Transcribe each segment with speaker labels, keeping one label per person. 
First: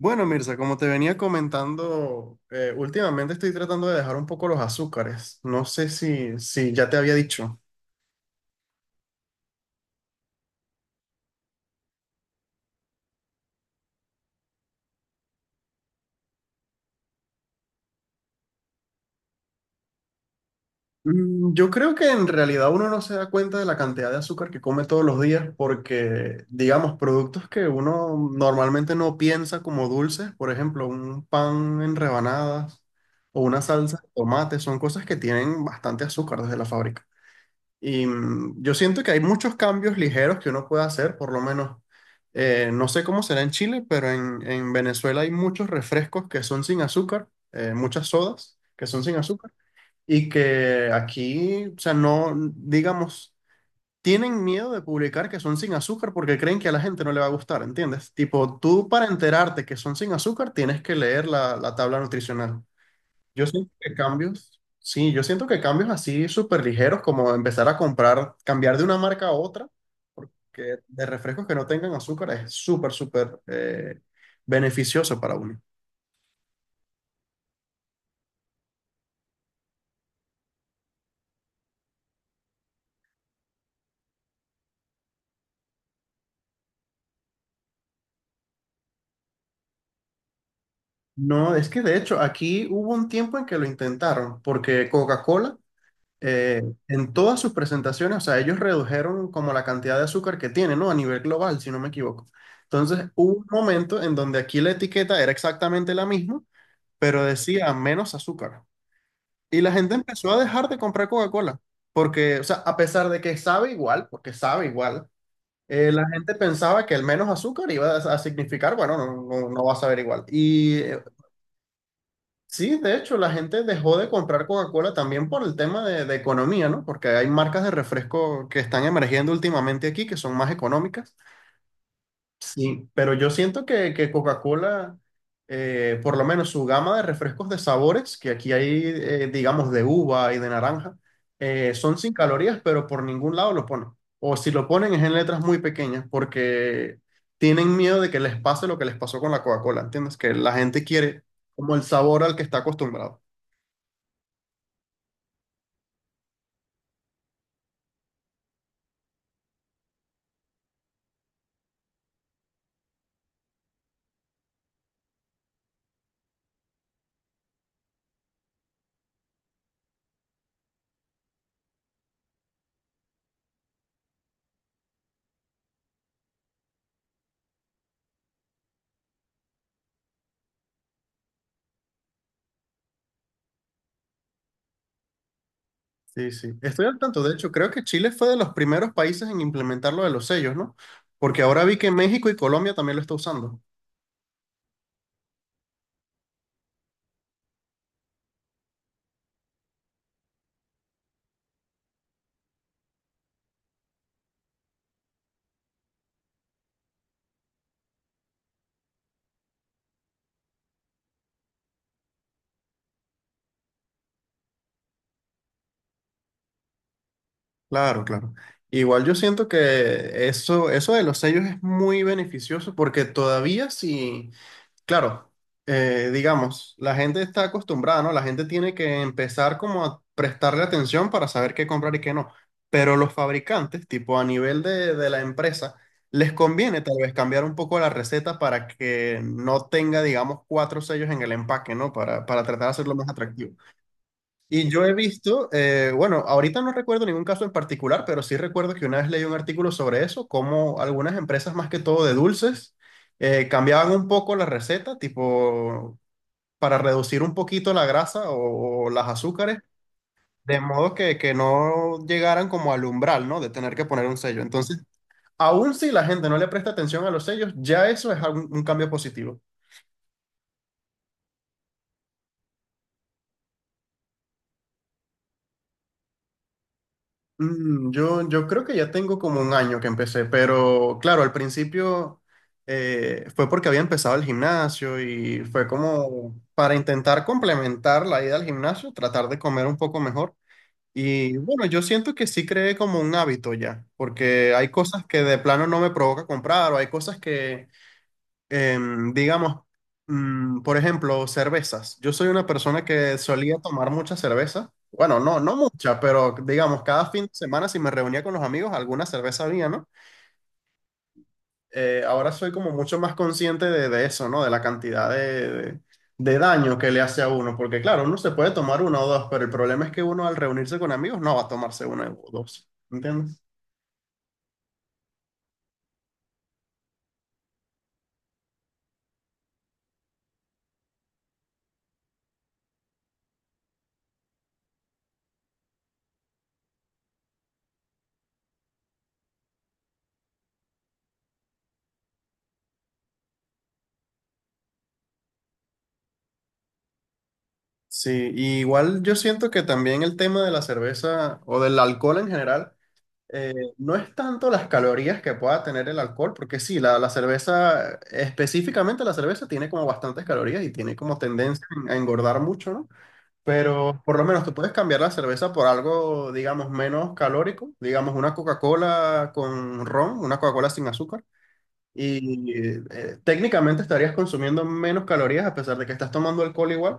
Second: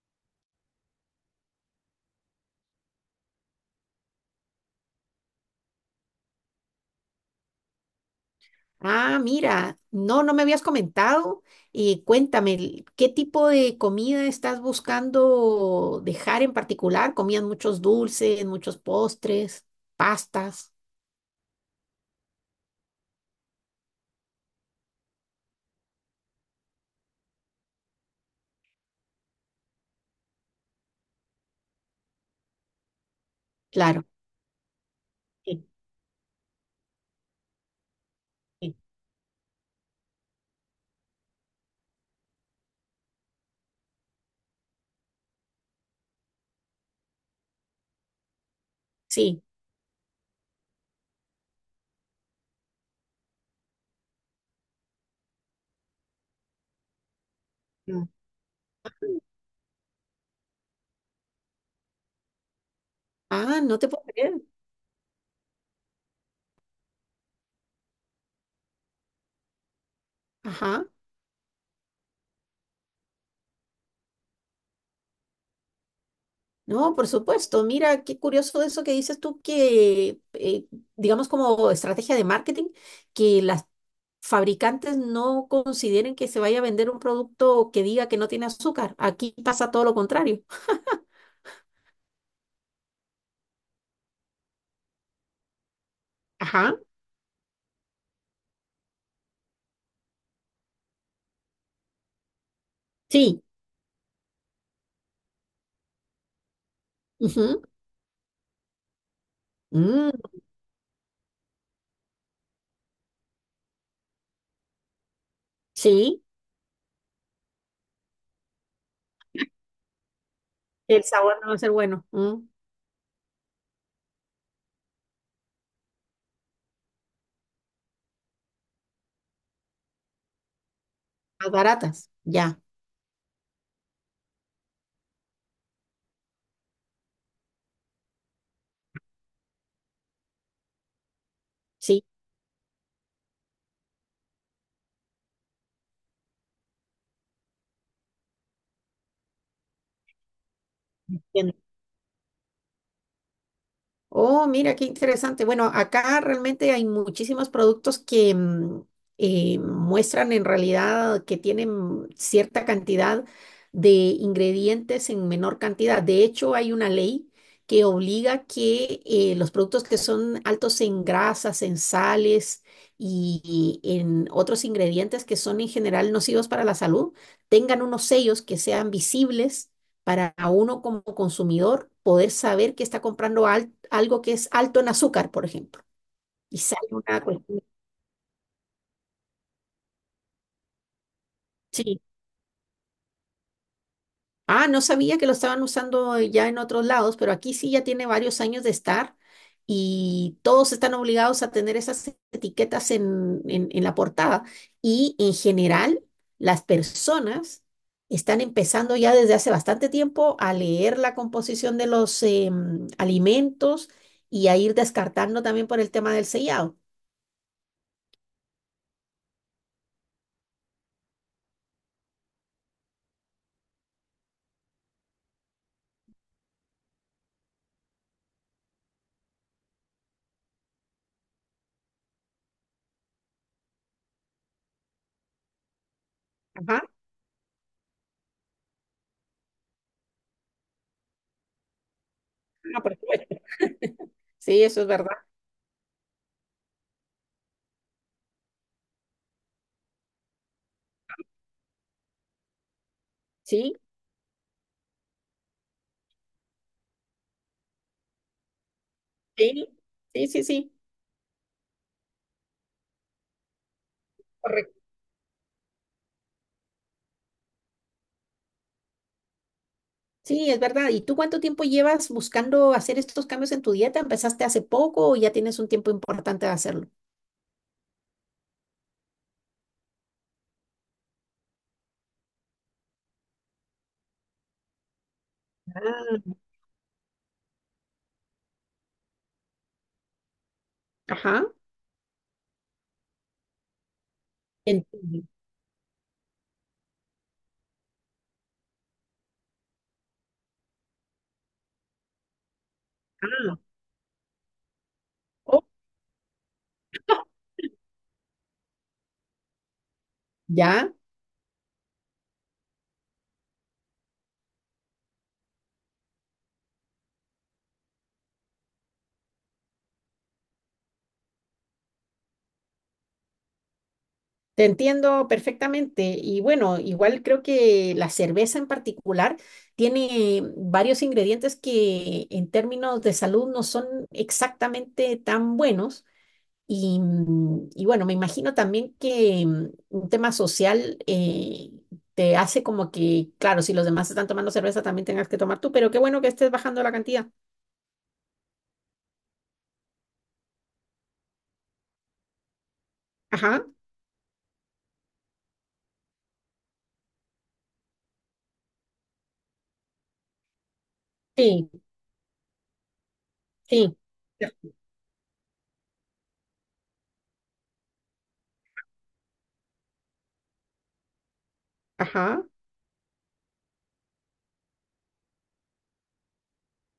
Speaker 1: Bueno, Mirza, como te venía comentando, últimamente estoy tratando de dejar un poco los azúcares. No sé si ya te había dicho.
Speaker 2: Ah, mira, no, no me habías comentado. Y cuéntame, ¿qué tipo de comida estás buscando dejar en particular? ¿Comían muchos dulces, muchos postres, pastas?
Speaker 1: Yo creo que en realidad uno no se da cuenta de la cantidad de azúcar que come todos los días porque, digamos, productos que uno normalmente no piensa como dulces, por ejemplo, un pan en rebanadas o una salsa
Speaker 2: Claro.
Speaker 1: de tomate, son cosas que tienen
Speaker 2: Sí,
Speaker 1: bastante azúcar desde la fábrica. Y yo
Speaker 2: sí.
Speaker 1: siento que hay muchos cambios ligeros que uno puede hacer, por lo menos, no sé cómo será en Chile, pero en Venezuela hay muchos refrescos que son sin azúcar, muchas sodas que son sin
Speaker 2: Sí.
Speaker 1: azúcar, y que aquí, o sea, no, digamos, tienen miedo de publicar que son sin azúcar porque creen que a la gente no le va a gustar,
Speaker 2: Mm.
Speaker 1: ¿entiendes? Tipo, tú para enterarte que son sin azúcar tienes que leer la tabla nutricional. Yo
Speaker 2: Ah,
Speaker 1: siento
Speaker 2: no te
Speaker 1: que
Speaker 2: puedo creer.
Speaker 1: cambios, sí, yo siento que cambios así súper ligeros, como empezar a comprar, cambiar de una marca a otra, porque
Speaker 2: Ajá.
Speaker 1: de refrescos que no tengan azúcar es súper, súper beneficioso para uno.
Speaker 2: No, por supuesto. Mira, qué curioso eso que dices tú, que digamos, como estrategia de marketing, que las fabricantes no consideren que se vaya a vender un producto que diga que no tiene azúcar. Aquí pasa todo lo contrario.
Speaker 1: No, es que de hecho aquí hubo un tiempo en que lo intentaron, porque Coca-Cola eh,
Speaker 2: Ajá,
Speaker 1: en todas sus presentaciones, o sea, ellos redujeron como la cantidad de azúcar que tiene, ¿no? A nivel global, si no me equivoco. Entonces, hubo
Speaker 2: sí.
Speaker 1: un momento en donde aquí la etiqueta era exactamente la misma, pero
Speaker 2: Ujú.
Speaker 1: decía menos azúcar. Y la gente
Speaker 2: Mm.
Speaker 1: empezó a dejar de comprar Coca-Cola, porque, o sea, a pesar de que sabe igual, porque sabe igual, la
Speaker 2: Sí,
Speaker 1: gente pensaba que el menos azúcar iba a significar, bueno, no va a saber igual. Y
Speaker 2: el sabor no va a ser bueno. Mm.
Speaker 1: sí, de hecho, la gente dejó de comprar Coca-Cola también por el tema de economía, ¿no? Porque hay marcas de refresco que están emergiendo últimamente aquí, que son más económicas.
Speaker 2: Más baratas, ya.
Speaker 1: Sí, pero yo siento que Coca-Cola, por lo menos su gama de refrescos de sabores, que aquí hay, digamos, de uva y de naranja, son
Speaker 2: Sí.
Speaker 1: sin calorías, pero por ningún lado lo ponen. O si lo ponen es en letras muy pequeñas, porque tienen miedo de que les pase lo que les pasó con la Coca-Cola, ¿entiendes? Que la gente quiere
Speaker 2: Entiendo.
Speaker 1: como el sabor al que está acostumbrado.
Speaker 2: Oh, mira, qué interesante. Bueno, acá realmente hay muchísimos productos que muestran en realidad que tienen cierta cantidad de ingredientes en menor cantidad. De hecho, hay una ley que obliga que los productos que son altos en grasas, en sales y en otros ingredientes que son en general nocivos para la salud, tengan unos sellos que sean visibles para uno como consumidor poder saber que está comprando algo que es alto en azúcar, por ejemplo.
Speaker 1: Sí, sí.
Speaker 2: Y
Speaker 1: Estoy
Speaker 2: sale
Speaker 1: al tanto.
Speaker 2: una
Speaker 1: De hecho,
Speaker 2: cuestión,
Speaker 1: creo que Chile fue de los primeros países en implementar lo de los sellos, ¿no? Porque ahora vi que
Speaker 2: sí.
Speaker 1: México y Colombia también lo está usando.
Speaker 2: Ah, no sabía que lo estaban usando ya en otros lados, pero aquí sí ya tiene varios años de estar y todos están obligados a tener esas etiquetas en, en la portada. Y en general, las personas están empezando ya desde hace bastante tiempo a leer la composición de los alimentos y a ir descartando también por el tema del sellado.
Speaker 1: Claro, claro. Igual yo siento que eso de los sellos es muy beneficioso porque todavía si, claro, digamos, la gente está acostumbrada, ¿no? La gente tiene que empezar como a prestarle atención para saber qué comprar y qué no. Pero los fabricantes, tipo a nivel de la empresa, les conviene
Speaker 2: Ajá,
Speaker 1: tal vez cambiar un poco la receta para que no tenga, digamos, cuatro sellos en el empaque, ¿no? Para tratar de
Speaker 2: ah,
Speaker 1: hacerlo
Speaker 2: por
Speaker 1: más
Speaker 2: supuesto.
Speaker 1: atractivo.
Speaker 2: Sí,
Speaker 1: Y
Speaker 2: eso
Speaker 1: yo
Speaker 2: es
Speaker 1: he
Speaker 2: verdad.
Speaker 1: visto, bueno, ahorita no recuerdo ningún caso en particular, pero sí recuerdo que una vez leí un artículo sobre eso, cómo algunas empresas, más que todo de dulces,
Speaker 2: Sí,
Speaker 1: cambiaban un poco la receta, tipo para reducir un poquito la grasa o las azúcares,
Speaker 2: sí, sí, sí,
Speaker 1: de
Speaker 2: sí.
Speaker 1: modo que no llegaran como al umbral, ¿no? De tener que poner un sello. Entonces, aun si la gente no le presta atención a los sellos, ya eso es un cambio positivo.
Speaker 2: Sí, es verdad. ¿Y tú cuánto tiempo llevas buscando hacer estos cambios en tu dieta? ¿Empezaste hace poco o ya tienes un tiempo importante de hacerlo?
Speaker 1: Yo creo que ya tengo como un año que empecé, pero claro, al principio fue porque había empezado el gimnasio y fue
Speaker 2: Ah.
Speaker 1: como para intentar complementar la ida al gimnasio, tratar de comer un poco mejor. Y
Speaker 2: Ajá.
Speaker 1: bueno, yo siento que sí creé como un hábito ya, porque hay cosas que
Speaker 2: Entiendo.
Speaker 1: de plano no me provoca comprar o hay cosas que digamos, por ejemplo, cervezas. Yo soy una persona que solía
Speaker 2: Ah,
Speaker 1: tomar mucha cerveza. Bueno, no
Speaker 2: oh,
Speaker 1: mucha, pero digamos, cada fin de semana si me reunía con los amigos, alguna cerveza había, ¿no?
Speaker 2: ya.
Speaker 1: Ahora soy como mucho más consciente de eso, ¿no? De la cantidad de daño que le hace a uno, porque claro, uno se puede tomar una o dos, pero el problema es que uno al reunirse con amigos no va a tomarse una o dos, ¿entiendes?
Speaker 2: Te entiendo perfectamente. Y bueno, igual creo que la cerveza en particular tiene varios ingredientes que en términos de salud no son exactamente tan buenos. Y, y bueno, me imagino también que un tema social te hace como que, claro, si los demás están tomando cerveza, también tengas que tomar tú, pero qué bueno que estés bajando la cantidad.
Speaker 1: Sí, y igual yo siento que también el tema de la cerveza o del alcohol en general Eh,
Speaker 2: Ajá,
Speaker 1: no es tanto las calorías que pueda tener el alcohol, porque sí, la cerveza, específicamente la cerveza, tiene como bastantes calorías y tiene como tendencia
Speaker 2: sí,
Speaker 1: a engordar mucho, ¿no?
Speaker 2: sí.
Speaker 1: Pero por lo menos
Speaker 2: Ya.
Speaker 1: tú puedes cambiar la cerveza por algo, digamos, menos calórico, digamos, una Coca-Cola con ron, una Coca-Cola sin azúcar.
Speaker 2: Ajá.
Speaker 1: Y técnicamente estarías consumiendo menos calorías a pesar de que estás tomando alcohol igual,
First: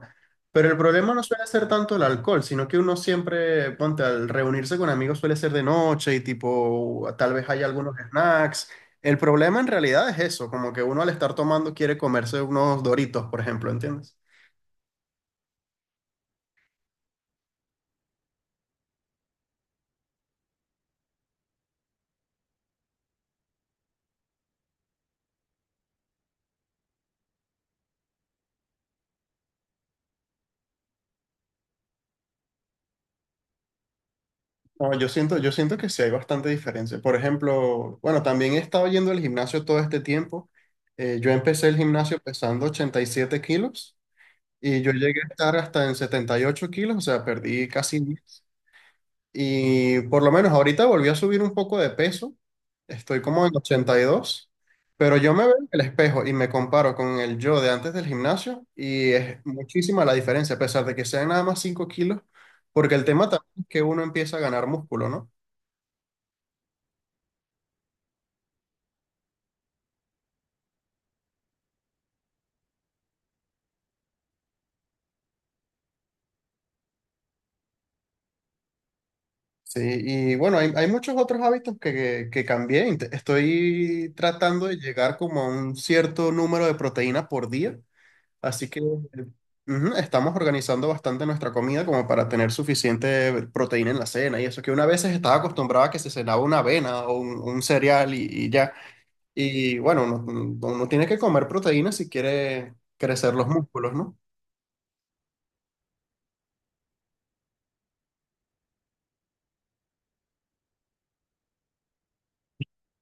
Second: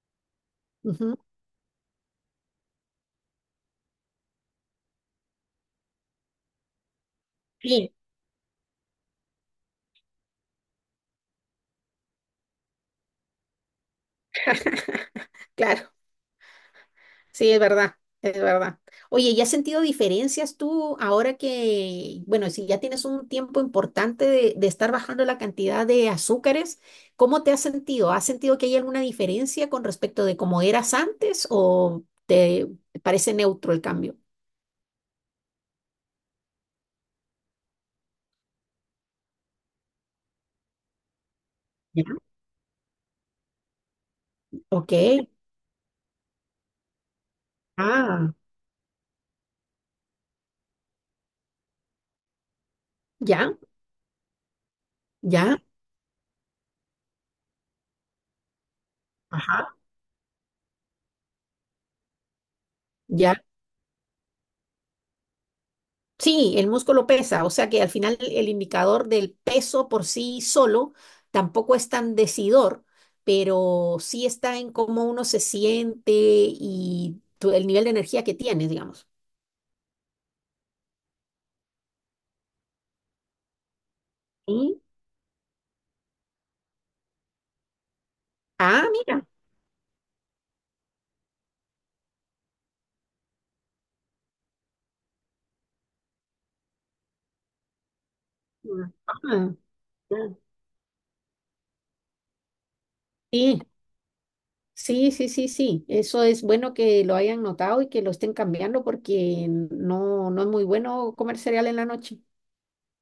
Speaker 1: pero el problema
Speaker 2: Ujú.
Speaker 1: no suele ser tanto el alcohol, sino que uno siempre, ponte, al reunirse con amigos suele ser de noche y tipo, tal vez hay
Speaker 2: Sí,
Speaker 1: algunos snacks. El problema en realidad es eso, como que uno al estar tomando quiere comerse unos Doritos, por ejemplo, ¿entiendes?
Speaker 2: claro. Sí, es verdad, es verdad. Oye, ¿y has sentido diferencias tú ahora que, bueno, si ya tienes un tiempo importante de estar bajando la cantidad de azúcares, cómo te has sentido? ¿Has sentido que hay alguna diferencia con respecto de cómo eras antes o te parece neutro el cambio?
Speaker 1: No, yo siento que sí hay bastante diferencia. Por ejemplo, bueno, también he estado yendo al gimnasio todo este tiempo. Yo empecé el
Speaker 2: Ya.
Speaker 1: gimnasio pesando 87 kilos. Y yo
Speaker 2: Ok.
Speaker 1: llegué a estar hasta en 78 kilos, o sea, perdí casi
Speaker 2: Ah,
Speaker 1: 10. Y por lo menos ahorita volví a subir un poco de peso, estoy como
Speaker 2: ya,
Speaker 1: en 82, pero yo me veo
Speaker 2: ya.
Speaker 1: en el espejo y me comparo con el yo de antes del gimnasio y es
Speaker 2: Ajá.
Speaker 1: muchísima la diferencia, a pesar de que sean nada más 5 kilos, porque el tema
Speaker 2: Ya.
Speaker 1: también es que uno empieza a ganar músculo, ¿no?
Speaker 2: Sí, el músculo pesa, o sea que al final el indicador del peso por sí solo tampoco es tan decidor, pero sí está en cómo uno se siente y el nivel de energía que tienes, digamos.
Speaker 1: Sí, y bueno, hay muchos otros hábitos que cambié. Estoy tratando de
Speaker 2: Sí.
Speaker 1: llegar como a un cierto número de proteínas por día. Así que
Speaker 2: Ah, mira.
Speaker 1: ujú, estamos organizando bastante nuestra comida como para tener suficiente proteína en la cena y eso, que una vez estaba acostumbrada a que se cenaba una avena o un cereal y ya.
Speaker 2: Ajá.
Speaker 1: Y bueno, uno tiene que comer proteína si quiere crecer los
Speaker 2: Sí,
Speaker 1: músculos, ¿no?
Speaker 2: sí, sí, sí, sí. Eso es bueno que lo hayan notado y que lo estén cambiando porque no, no es muy bueno comer cereal en la noche.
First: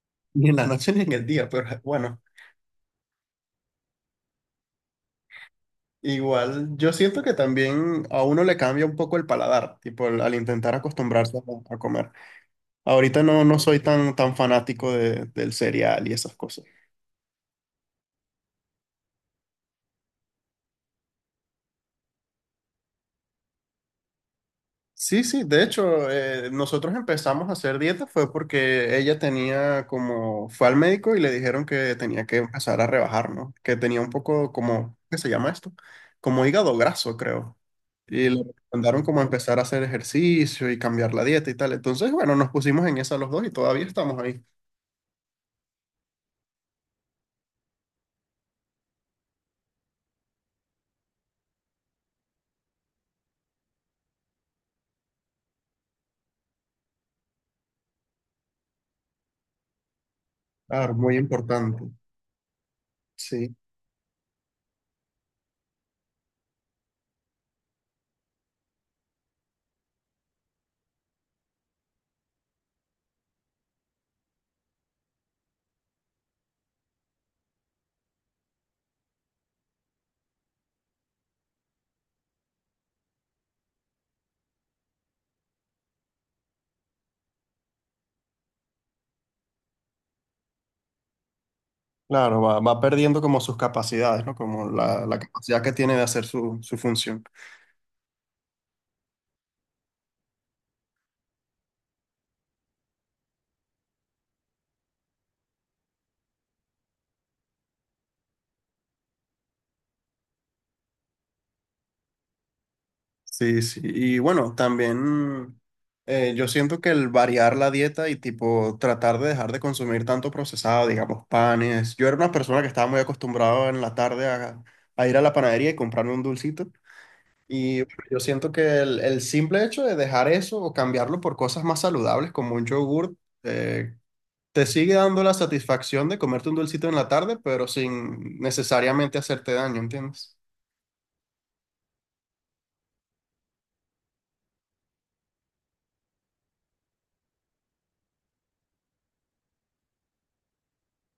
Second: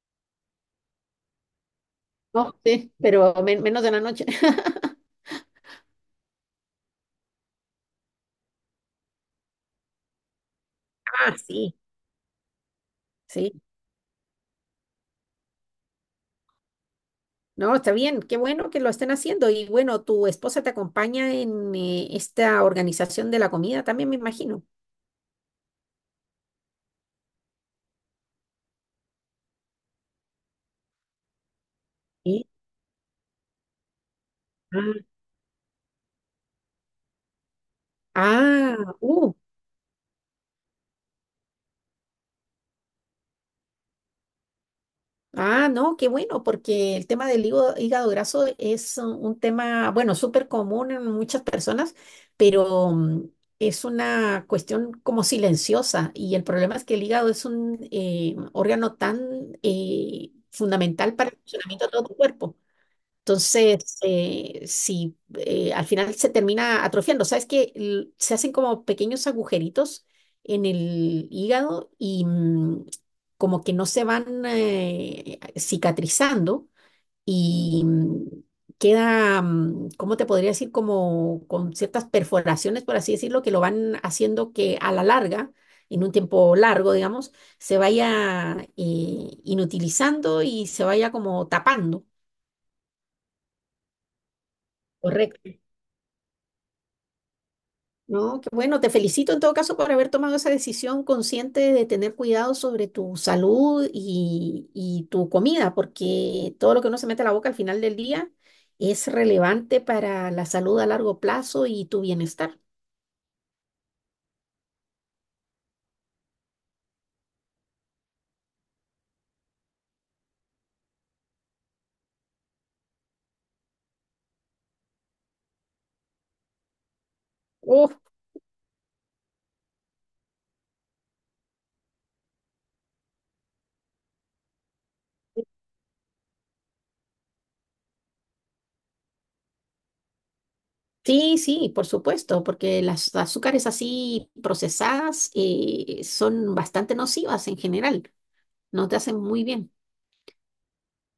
Speaker 1: Ni en la noche ni en el día, pero bueno,
Speaker 2: No, sí, pero menos en la noche.
Speaker 1: igual yo siento que también a uno le cambia un poco el paladar, tipo al intentar
Speaker 2: Ah,
Speaker 1: acostumbrarse
Speaker 2: sí.
Speaker 1: a comer. Ahorita
Speaker 2: Sí.
Speaker 1: no soy tan fanático del cereal y esas cosas.
Speaker 2: No, está bien, qué bueno que lo estén haciendo. Y bueno, tu esposa te acompaña en esta organización de la comida también, me imagino.
Speaker 1: Sí, sí, de hecho, nosotros empezamos a hacer dieta fue porque ella tenía como, fue al médico y le dijeron que tenía que
Speaker 2: Sí.
Speaker 1: empezar a rebajar, ¿no? Que tenía un poco como, ¿qué
Speaker 2: Ah,
Speaker 1: se llama esto? Como hígado graso, creo. Y le
Speaker 2: ah,
Speaker 1: recomendaron como empezar a hacer ejercicio y cambiar la dieta y tal. Entonces, bueno, nos pusimos en esa los dos y todavía estamos ahí.
Speaker 2: ah, no, qué bueno, porque el tema del hígado, hígado graso es un tema, bueno, súper común en muchas personas, pero es una cuestión como silenciosa. Y el problema es que el hígado es un órgano tan
Speaker 1: Claro,
Speaker 2: fundamental
Speaker 1: muy
Speaker 2: para el
Speaker 1: importante.
Speaker 2: funcionamiento de todo tu cuerpo.
Speaker 1: Sí,
Speaker 2: Entonces, si al final se termina atrofiando, ¿sabes? Que se hacen como pequeños agujeritos en el hígado y, como que no se van cicatrizando y, queda, ¿cómo te podría decir? Como con ciertas perforaciones, por así decirlo, que lo van haciendo que a la larga, en un tiempo largo, digamos, se vaya inutilizando y se vaya como tapando.
Speaker 1: claro, va perdiendo como sus capacidades, ¿no? Como la
Speaker 2: Correcto.
Speaker 1: capacidad que tiene de hacer su función.
Speaker 2: No, qué bueno, te felicito en todo caso por haber tomado esa decisión consciente de tener cuidado sobre tu salud y tu comida, porque todo lo que uno se mete a la boca al final del día es relevante para la salud a largo plazo y tu bienestar.
Speaker 1: Sí, sí. Y bueno, también yo siento que el variar la dieta y tipo tratar de dejar de consumir tanto procesado, digamos, panes. Yo era una persona que estaba muy acostumbrado en la tarde a ir a la panadería y comprarme un dulcito. Y
Speaker 2: Oh,
Speaker 1: bueno, yo siento que el simple hecho de dejar eso o cambiarlo por cosas más saludables como un yogur, eh, te sigue dando la satisfacción de comerte un dulcito en la tarde, pero sin necesariamente hacerte daño, ¿entiendes?
Speaker 2: sí, sí, por supuesto, porque las azúcares así procesadas son bastante nocivas en general, no te hacen muy bien.